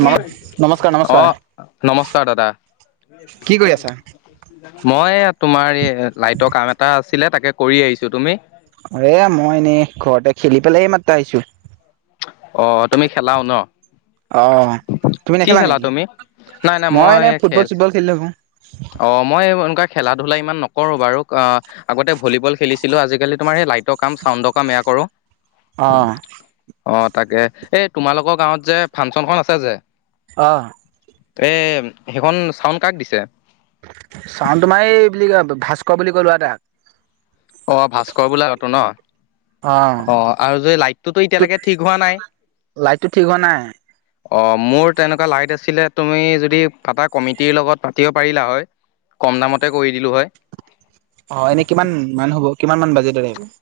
নম নমস্কাৰ নমস্কাৰ নমস্কাৰ দাদা কি কৰি আছা? মই তোমাৰ এই লাইটৰ কাম এটা আছিলে তাকে কৰি আহিছো তুমি এ মই এনেই ঘৰতে খেলি পেলাই মাত্ৰা আহিছো অ তুমি খেলাও ন অ'। তুমি কি নেখেলা খেলা নেকি? তুমি নাই নাই এনে মই ফুটবল খেল চুটবল খেলি থাকো অ মই খেলা ধূলা ইমান নকৰো বাৰু অ আগতে ভলীবল খেলিছিলো আজিকালি তোমাৰ এই লাইটৰ কাম চাউণ্ডৰ কাম এয়া কৰো আহ অ তাকে এই তোমালোকৰ গাঁৱত যে ফাংচনখন আছে যে অহ এ সেইখন চাউন কাক দিছে? চাউন তোমাৰ এই বুলি কয় ভাস্কৰ বুলি কোৱা লৰা এটাক। অঁ ভাস্কৰ বোলা কতো ন? অ আৰু যে লাইটটোতো এতিয়ালৈকে ঠিক হোৱা নাই? সেইটো ঠিক হোৱা নাই। অ মোৰ তেনেকুৱা লাইট আছিলে, তুমি যদি ফাতা কমিটিৰ লগত পাতিব পাৰিলা হয়। কম দামতে কৰি দিলো হয়। অ এনেই কিমান মান হ'ব, কিমান মান বাজেট?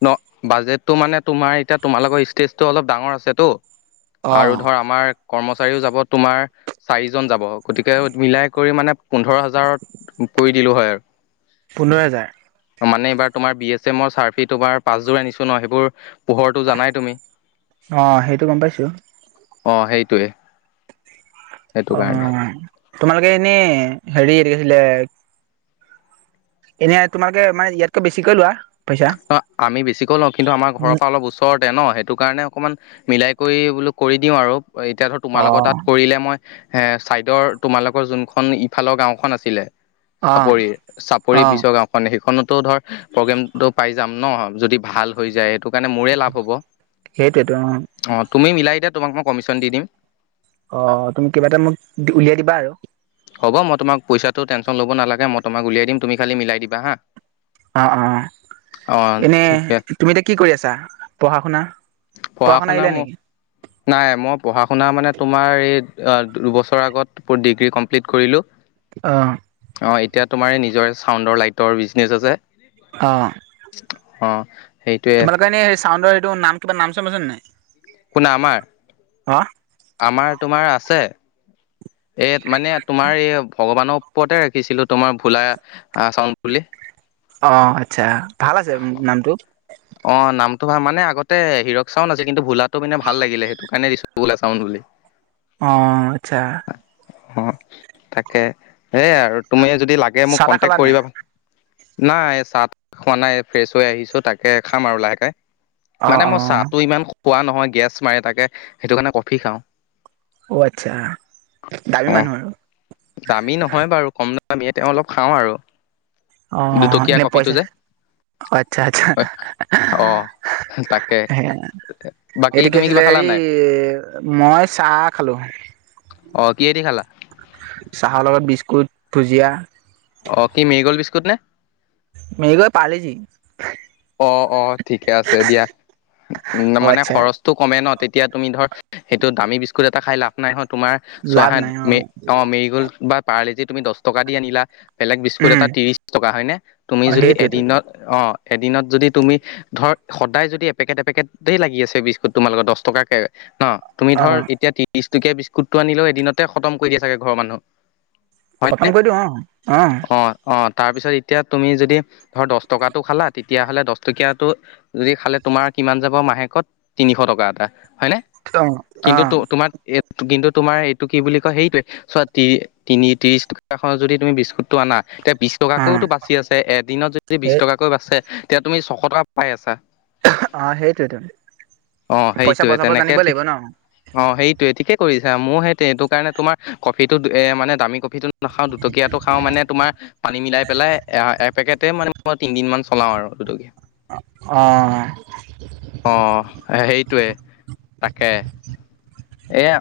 ন বাজেটটো মানে তোমাৰ এতিয়া তোমালোকৰ ষ্টেজটো অলপ ডাঙৰ আছেতো আৰু অ'। ধৰ আমাৰ কৰ্মচাৰীও যাব তোমাৰ, চাৰিজন যাব গতিকে মিলাই কৰি মানে পোন্ধৰ হাজাৰত কৰি দিলো হয় আৰু। পোন্ধৰ হেজাৰ। মানে এইবাৰ তোমাৰ বি এছ এমৰ চাৰ্ফি তোমাৰ পাছযোৰ আনিছো ন সেইবোৰ পোহৰটো জানাই তুমি অ সেইটো গম পাইছো। অ সেইটোয়ে। অ তোমালোকে এনেই হেৰি ৰিলে এনে তোমালোকে মানে ইয়াতকৈ বেছিকৈ লোৱা? পইচা। অ আমি বেছিকৈ লওঁ কিন্তু আমাৰ ঘৰৰ পৰা অলপ ওচৰত ন সেইটো কাৰণে অকমান মিলাই কৰি বোলো কৰি দিও আৰু এতিয়া ধৰ তোমাৰ লগত অ', তাত কৰিলে মই এ চাইডৰ তোমালোকৰ যোনখন ইফালৰ গাওখন আছিলে অ', চাপৰি, চাপৰি অ' পিছৰ গাওখনে সেইখনতো ধৰ প্ৰগ্ৰেমটো পাই ন যদি ভাল হৈ যায় সেইটো কাৰণে মোৰে লাভ হ'ব, অ। তুমি মিলাই এ দিয়া তোমাক মই কমিশ্যন দি দিম। অ তুমি কিবা এটা মোক উলিয়াই দিবা আৰু। হব' মই তোমাক পইচাটো টেনচন ল'ব নালাগে মই তোমাক উলিয়াই দিম তুমি খালি মিলাই দিবা হা? অ, অ এনে ঠিকে তুমি এতিয়া কি কৰি আছা? পঢ়া শুনা পঢ়া শুনা মোক নাই মই পঢ়া -শুনা মানে তোমাৰ এই দুবছৰৰ আগত ডিগ্ৰী কমপ্লিট কৰিলো। আহ। অ এতিয়া তোমাৰ নিজৰ চাউণ্ডৰ লাইটৰ বিজনেচ আছে। অ। অ। তোমালোকৰ এনেই চাউনডৰ এইটো নাম কিবা নাম আছে নাই? কোনা আমাৰ? অ আমাৰ তোমাৰ আছে এ মানে তোমাৰ এই ভগৱানৰ পতে ৰাখিছিলো তোমাৰ ভোলা আহ চাউল বুলি অ আচ্ছা, ভাল আছে নামটো। অ নামটো ভাল মানে আগতে হিৰক চাওন আছিল কিন্তু ভোলাটো মানে ভাল লাগিলে সেইটো কাৰণে দিছো ভোলা চাওন বুলি। [unintelligible] অ আচ্ছা। অ তাকে এই আৰু তুমি যদি লাগে মোক চাহ তাহ কন্টেক্ট খালা নাই কৰিবা। নাই চাহ খোৱা নাই ফ্ৰেছ হৈ আহিছো তাকে খাম আৰু লাহেকে। অ মানে অ মই চাহটো ইমান খোৱা নহয় গেছ মাৰে তাকে সেইটো কাৰণে কফি খাওঁ। অ আচ্ছা, দামী অ মানুহ আৰু। আমি তেওঁ অলপ খাওঁ আৰু অ দুটকীয়া এনে কফিটো পইচা যে আচ্ছা আচ্ছা। অ তাকে। বাকী এইটো কি তুমি কিবা আছিলে খালা হেৰি নাই মই চাহ খালোঁ। অ কিহেদি খালা? চাহৰ লগত বিস্কুট ভুজিয়া। অ কি মেৰিগ'ল্ড বিস্কুট নে মেৰিগ'ল্ড, পাৰলেজি অ অ ঠিকে আছে দিয়া। অ মানে আচ্ছা খৰচটো কমে ন তেতিয়া তুমি ধৰ সেইটো দামী বিস্কুট এটা খাই লাভ নাই হয় তোমাৰ চোৱা লাভ হা নাই অ মে অ মেৰিগ'ল্ড বা পাৰলেজি তুমি দছ টকা দি আনিলা বেলেগ বিস্কুট উম এটা ত্ৰিছ টকা হয়নে তুমি অ যদি সেইটোৱেতো এদিনত অ এদিনত যদি তুমি ধৰ সদায় যদি এপেকেট এপেকেটেই লাগি আছে বিস্কুট তোমাৰ লগত দছ টকাকে ন তুমি অ ধৰ এতিয়া ত্ৰিশ টকীয়া বিস্কুটটো আনিলেও এদিনতে খটম কৰি দিয়ে চাগে ঘৰৰ মানুহ হয় খতম নে। কৰি দিওঁ অ অ অ তাৰপিছত এতিয়া তুমি যদি ধৰ দছ টকাটো খালা তেতিয়াহ'লে দছটকীয়াটো যদি খালে তোমাৰ কিমান যাব মাহেকত তিনিশ টকা এটা হয়নে। অ অ কিন্তু তো তোমাৰ কিন্তু তোমাৰ এইটো কি বুলি কয় সেইটোৱে চোৱা তি তিনি ত্ৰিশ টকা যদি তুমি বিস্কুটটো আনা এতিয়া বিশ অ টকাকৈও টো বাচি আছে এদিনত যদি বিশ সেই টকাকৈ বাচে তেতিয়া তুমি ছশ টকা পাই আছা। অমহ, অ সেইটোৱে টো অ সেইটোৱে তেনেকে ঠিক অ সেইটোৱে ঠিকে কৰি ছা মোৰ সেইটোৱে এইটো কাৰণে তোমাৰ কফিটো মানে দামী কফিটো নাখাওঁ দুটকীয়া টো খাওঁ মানে তোমাৰ পানী মিলাই পেলাই এ এপেকেটে মানে মই তিন দিন মান চলাওঁ আৰু দুটকিয়া অহ অ সেইটোৱে তাকে এয়া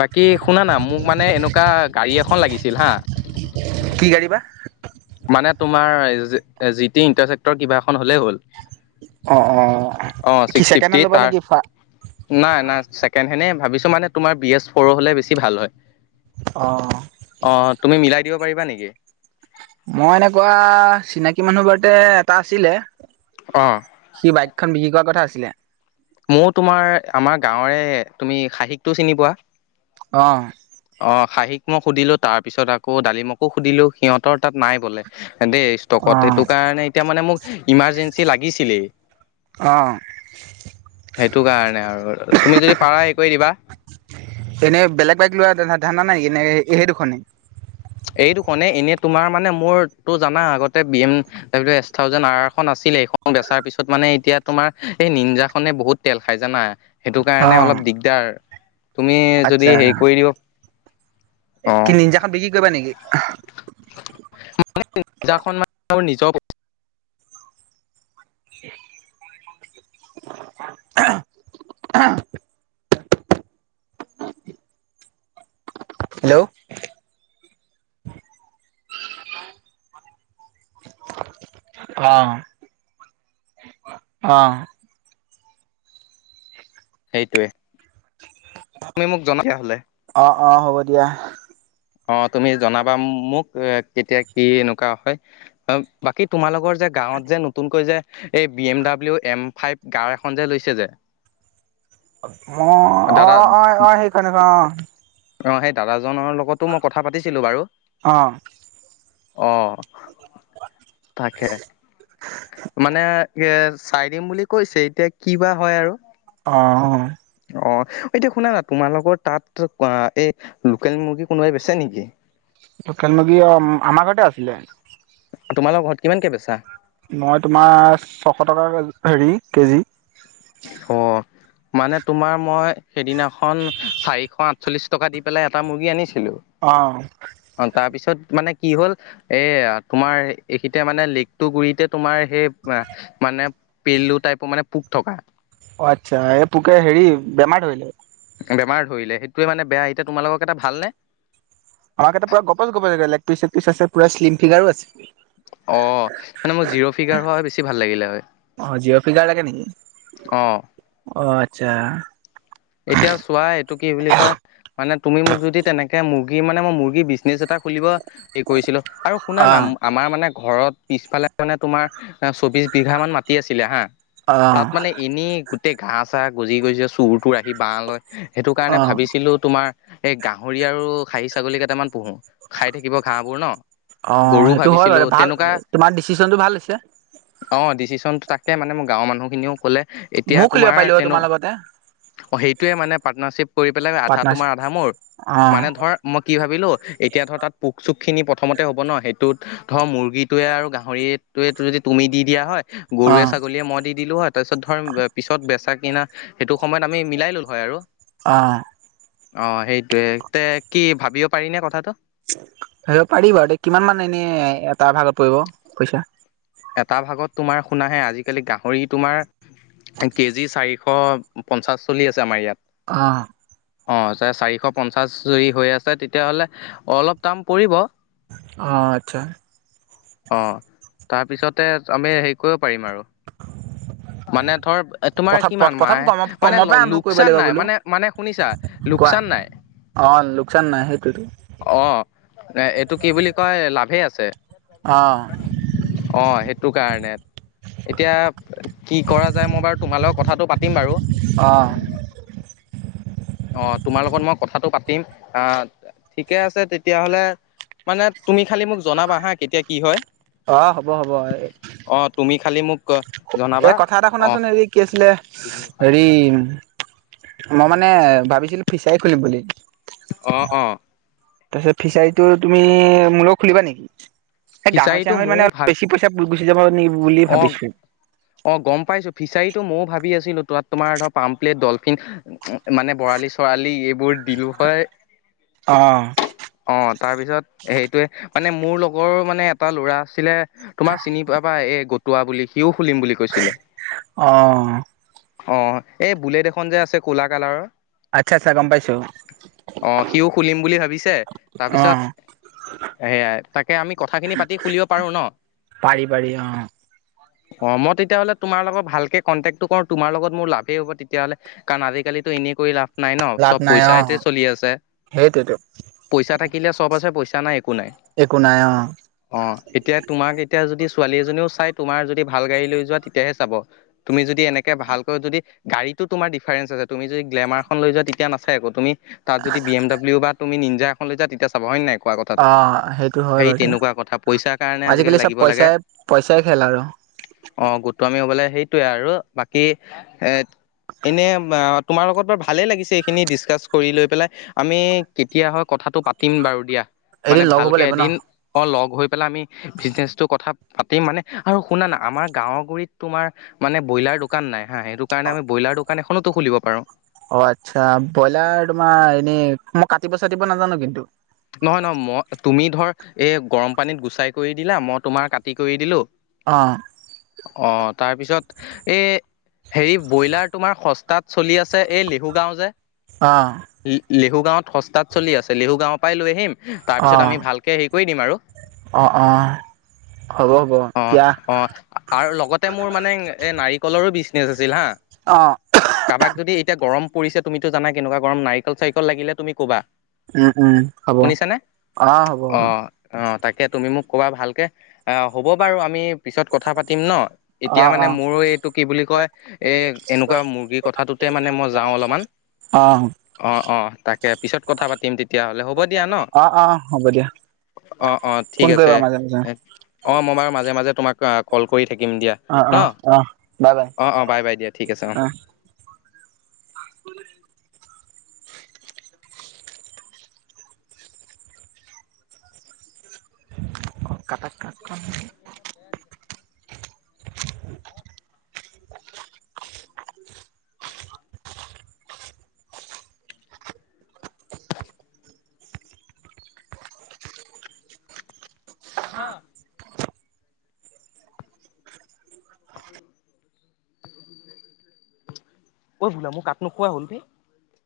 বাকী শুনানা মোক মানে এনেকুৱা গাড়ী এখন লাগিছিল হা কি গাড়ী বা মানে তোমাৰ এ জি টি ইন্টাৰচেক্টৰ কিবা এখন হ'লে হ'ল অ অ অ কি ছিক্স চেকেণ্ড ফিফটি হেণ্ড ল'বা তাৰ নেকি নাই নাই ছেকেণ্ড হেণ্ডে ভাবিছোঁ মানে তোমাৰ বি এছ ফ'ৰ হ'লে বেছি ভাল হয়। অ অ তুমি মিলাই দিব পাৰিবা নেকি মই এনেকুৱা চিনাকি মানুহ বোৰতে এটা আছিলে। অ সি বাইকখন বিক্ৰী কৰা কথা আছিলে। মোৰ তোমাৰ আমাৰ গাঁৱৰে তুমি খাহীক টো চিনি পোৱা। অহ খাহিক মই সুধিলোঁ তাৰপিছত আকৌ দালিমকো সুধিলোঁ সিহঁতৰ তাত নাই বোলে দেই অ ষ্টকত সেইটো কাৰণে এতিয়া মানে মোক ইমাৰজেঞ্চি লাগিছিলেই অহ সেইটো কাৰণে আৰু তুমি যদি পাৰা হেৰি কৰি দিবা। এনেই বেলেগ বাইক লোৱা ধা ধান্দা নাই নে সেই দুখনেই এই দুখনে এনেই তোমাৰ মানে মোৰ টো জানা আগতে বি এম ডব্লিউৰ এছ থাউজেণ্ড আৰ আৰ খন আছি ছিলে এইখন বেচাৰ পিছত মানে এতিয়া তোমাৰ এই নিঞ্জা খনে বহুত তেল খাই জানা। সেইটো অ কাৰণে অলপ দিগদাৰ তুমি যদি আচ্ছা হেৰি কৰি দিব অ কি নিঞ্জাখন বিক্ৰী কৰিবা নেকি, আহ নিঞ্জাখন মানে মোৰ নিজৰ আহহ আহহ হেল্ল' [unintelligible] অহ অহ সেইটোৱে তুমি মোক জনাই দিয়া হ'লে অ অ হ'ব দিয়া অ তুমি জনাবা মোক কেতিয়া কি এনেকুৱা হয় বাকী তোমাৰ লগৰ যে গাঁৱত যে নতুনকৈ যে এই B M W M five car এখন যে লৈছে যে অ অ দাদা অ অ সেইকাৰনেক অ সেই দাদাজনৰ লগতো মই কথা পাতিছিলো বাৰু অ অঁ তাকে মানে এ চাই দিম বুলি কৈছে এতিয়া কি বা হয় আৰু অ অ এতিয়া শুনা না তোমাল লগৰ তাত এই লোকেল মুৰ্গী কোনোবাই বেছে নেকি লোকেল মুৰ্গী অ আমাৰ ঘতে আছিলে তোমালোকৰ ঘৰত কিমানকে বেচা মই তোমাৰ ছশ টকা হেৰি কেজি অ মানে তোমাৰ মই সেইদিনাখন চাৰিশ আঠচল্লিশ টকা দি পেলাই এটা মুৰ্গী আনিছিলো অ তাৰপিছত তাৰিত মানে কি হ'ল এ তোমাৰ এইখিতে মানে লেকটো গুৰিতে তোমাৰ সেই মানে পলু টাইপৰ মানে পোক থকা অ আচ্ছা এই পোকে হেৰি বেমাৰ ধৰিলে বেমাৰ ধৰিলে সেইটোৱে মানে বেয়া এতিয়া তোমালক এটা ভালনে আমাৰ কেতা পুৰা গোপাল গোপাল লেগ পিচ চেগ পিচ আছে পৰা শ্লিম ফিগাৰো আছে অ মানে মোৰ জিৰ' ফিগাৰ হোৱা হয় বেছি ভাল লাগিলে হয় অ জিঅ' ফিগাৰ লাগে নেকি অ যা এতিয়া চোৱা এইটো কি বুলি কয় মানে তুমি মোক যদি তেনেকে মুৰ্গী মানে মই মুৰ্গী বিজনেচ এটা খুলিব এই কৰিছিলো আৰু শুনা অ না আমাৰ মানে ঘৰত পিছফালে মানে তোমাৰ চৌবিশ বিঘা মান মাটি আছিলে হা অ তাত মানে এনে গোটেই ঘা চা গজি গজি চুৰটো আহি বাঁহ লয় সেইটো অ কাৰণে ভাবিছিলোঁ তোমাৰ এই গাহৰি আৰু খাহী ছাগলী কেইটামান পোহো খাই থাকিব ঘহবোৰ ন অ গৰু সেইটো হয় ভাবিছিলো বাৰু ভাল তেনেকুৱা তোমাৰ ডিচিশনটো ভাল হৈছে অ ডিচিশন তাকে মানে মই গাঁৱৰ মানুহখিনিও কলে এতিয়া ময়ো খুলিব তোমাৰ পাৰিলো হয় তেনে তোমাৰ লগতে অ সেইটোৱে মানে পাৰ্টনাৰশ্বিপ কৰি পেলাই আধা তোমাৰ পাৰ্টনাৰশ্বিপ আধা মোৰ মানে অ ধৰ মই কি ভাবিলো এতিয়া ধৰ তাত পোক চোক খিনি প্ৰথমতে হ'ব ন সেইটোত ধৰ মুৰ্গীটোৱে আৰু গাহৰিটোৱেটো যদি তুমি দি দিয়া হয় গৰুৱে ছাগলীয়ে মই দি দিলো হয় তাৰপিছত ধৰ পিছত বেচা কিনা সেইটো সময়ত আমি মিলাই ল'লো হয় আৰু আহ অ সেইটোৱে তে কি ভাবিব পাৰি নে কথাটো আহব পাৰিব আৰু কিমান মান এনেই এটা ভাগত পৰিব পইচা এটা ভাগত তোমাৰ শুনাহে আজি কালি গাহৰি তোমাৰ কেজি চাৰিশ পঞ্চাশ চলি আছে আমাৰ ইয়াত অঁ অ যে চাৰিশ পঞ্চাশ যদি হৈ আছে তেতিয়াহ'লে অলপ দাম পৰিব আহ আচ্ছা। তাৰ পিছতে আমি হেৰি কৰিব পাৰিম আৰু। [unintelligible] মানে ধৰ তোমাৰ প্ৰথম কিমান প্ৰথম কম মাহে মানে কমৰ পৰা আৰম্ভ কৰিব লোকচান লাগিব নাই বোলো মানে মানে শুনিছা কোৱা লোকচান নাই অঁ লোককচান নাই সেইটোতো অ এ এইটো কি বুলি কয় লাভেই আছে অঁ অঁ সেইটো কাৰণে এতিয়া কি কৰা যায় মই বাৰু তোমাৰ লগত কথাটো পাতিম বাৰু অঁ অঁ তোমাৰ লগত মই কথাটো পাতিম আহ ঠিকে আছে তেতিয়াহলে মানে তুমি খালি মোক জনাবা হা কেতিয়া কি হয় অঁ হ'ব হ'ব অ তুমি খালি মোক এ জনাবা কথা এটা অ শুনাচোন হেৰি কি আছিলে হেৰি মই মানে ভাবিছিলো ফিচাই খুলিম বুলি। অ অ তাৰপিছত ফিচাৰীটো তুমি মুলগত খুলিবা নেকি সেই গাহৰি ফিচাৰীটো চাহৰি মানে অলপ বেছি পইচা গুচি যাব নি অঁ অঁ গম পাইছো ফিচাৰীত টো মইয়ো ভাবি আছিলো তাত তোমাৰ ধৰ পামপ্লেট, ডলফিন মানে বৰালি চৰালি এই বোৰ দিলোঁ হয় অঁ অঁ তাৰ পিছত সেইটোয়ে মানে মোৰ লগৰ মানে এটা ল'ৰা আছিলে তোমাৰ চিনি প বা এ গটোৱা বুলি সিও খুলিম বুলি কৈছিলে অঁ অঁ এই বুলেট এখন যে আছে কোলা কালাৰৰ আচ্ছা আচ্ছা গম পাইছো। অঁ সিওঁ খুলিম বুলি ভাবিছে তাৰপিছত অঁ সেয়াই তাকে আমি কথাখিনি পাতি খুলিব পাৰো ন। পাৰি পাৰি অঁ অঁ মই তেতিয়াহ'লে তোমাৰ লগত ভালকে কণ্টেক টো কৰো তোমাৰ লগত মোৰ লাভেই হ'ব তেতিয়াহ'লে কাৰণ আজি কালি টো এনেই কৰি লাভ নাই ন লাভ চব নাই অঁ পইচাতে চলি আছে সেইটোৱেতো পইচা থাকিলে চব আছে পইচা নাই। একো নাই একো নাই অ অঁ এতিয়া তোমাক এতিয়া যদি ছোৱালী এজনিও তোমাৰ যদি ভাল গাড়ী লৈ যোৱা তেতিয়াহে চাব তুমি যদি এনেকে ভাল কৈও যদি গাড়ী তো তোমাৰ ডিফাৰেঞ্চ আছে তুমি যদি গ্লেমাৰখন লৈ যোৱা তেতিয়া নাচাই আকৌ তুমি তাত যদি বি এম ডাব্লিউ বা তুমি নি্নজা এখন লৈ যোৱা তেতিয়া চাব হয় নাই কোৱা কথাটো অঁ সেইটো হয় সেই বাৰু তেনেকুৱা কথা দিয়া পইচাৰ কাৰণে আজিকালি চব লাগিব লাগে পইচাই পইচা চাই খেলা আৰু তুমি হবলে সেইটোয়ে আৰু বাকী এট এনে বা তোমাৰ লগত বাৰু ভালে লাগিছে এইখিনি ডিচকাচ কৰি লৈ পেলাই আমি কেতিয়া হয় কথা কথাতো পাতিম বাৰু দিয়া। মানে এদিন লগ ভাল হ'ব কে লাগিব ন এদিন অ লগ হৈ পেলাই আমি বিজনেচটোৰ কথা পাতিম মানে আৰু শুনা না আমাৰ গাঁৱ গুৰিত তোমাৰ মানে ব্ৰইলাৰ দোকান নাই হা সেইটো কাৰণে আমি ব্ৰইলাৰ দোকান দোকান এখনতো খুলিব পাৰোঁ। অ আচ্ছা ব্ৰইলাৰ তোমাৰ এনে মই কাটিব চাটিব নাজানো কিন্তু। নহয় নহয় মই তুমি ধৰ এই গৰম পানীত গুচাই কৰি দিলা মই তোমাৰ কাটি কৰি দিলো অ অ তাৰপিছত এই হেৰি ব্ৰইলাৰ তোমাৰ সস্তাত চলি আছে এই লিহু গাওঁ যে আহ লিহু গাঁৱত সস্তাত চলি আছে লিহু গাঁৱৰ পৰাই লৈ আহিম তাৰপিছত আমি ভালকে হেৰি কৰি দিম আৰু। অঁ অ হ'ব হ'ব অ এতিয়া অ আৰু লগতে মোৰ মানে এ নাৰি কলৰো বিজনেচ আছিল হা অ কাবাক যদি এতিয়া গৰম পৰিছে তুমিতো জানা কেনেকুৱা গৰম নাৰিকল চাৰিকল লাগিলে তুমি ক'বা উম উম হ'ব শুনিছা নে হ'ব অ হ'ব অ তাকে কে তুমি মোক কবা ভালকে হ'ব বাৰু আমি পিছত কথা পাতিম ন অ এতিয়া মানে অ মোৰ এইটো কি বুলি কয় এ এনেকুৱা মুৰ্গীৰ কথাটোতে এতিয়া মানে মই যাওঁ অলমান অ অ অ তাকে পিছত কথা পাতিম তে তেতিয়াহ'লে হ'ব দিয়া ন। অ অ হ'ব দিয়া অ অ ঠিক ফোন আছে কৰিবা মাজে মাজে অ মই বাৰু মাজে মাজে তোমাক কল কৰি থাকিম দিয়া অ ন অ অ বাই বাই অঁ অঁ বাই বাই দিয়া ঠিক আছে অঁ অ [inaudible] কটাক কাকখন [inaudible] আহ আ ঐ বোলা মোক কাক নোখোৱা হ'ল দেই।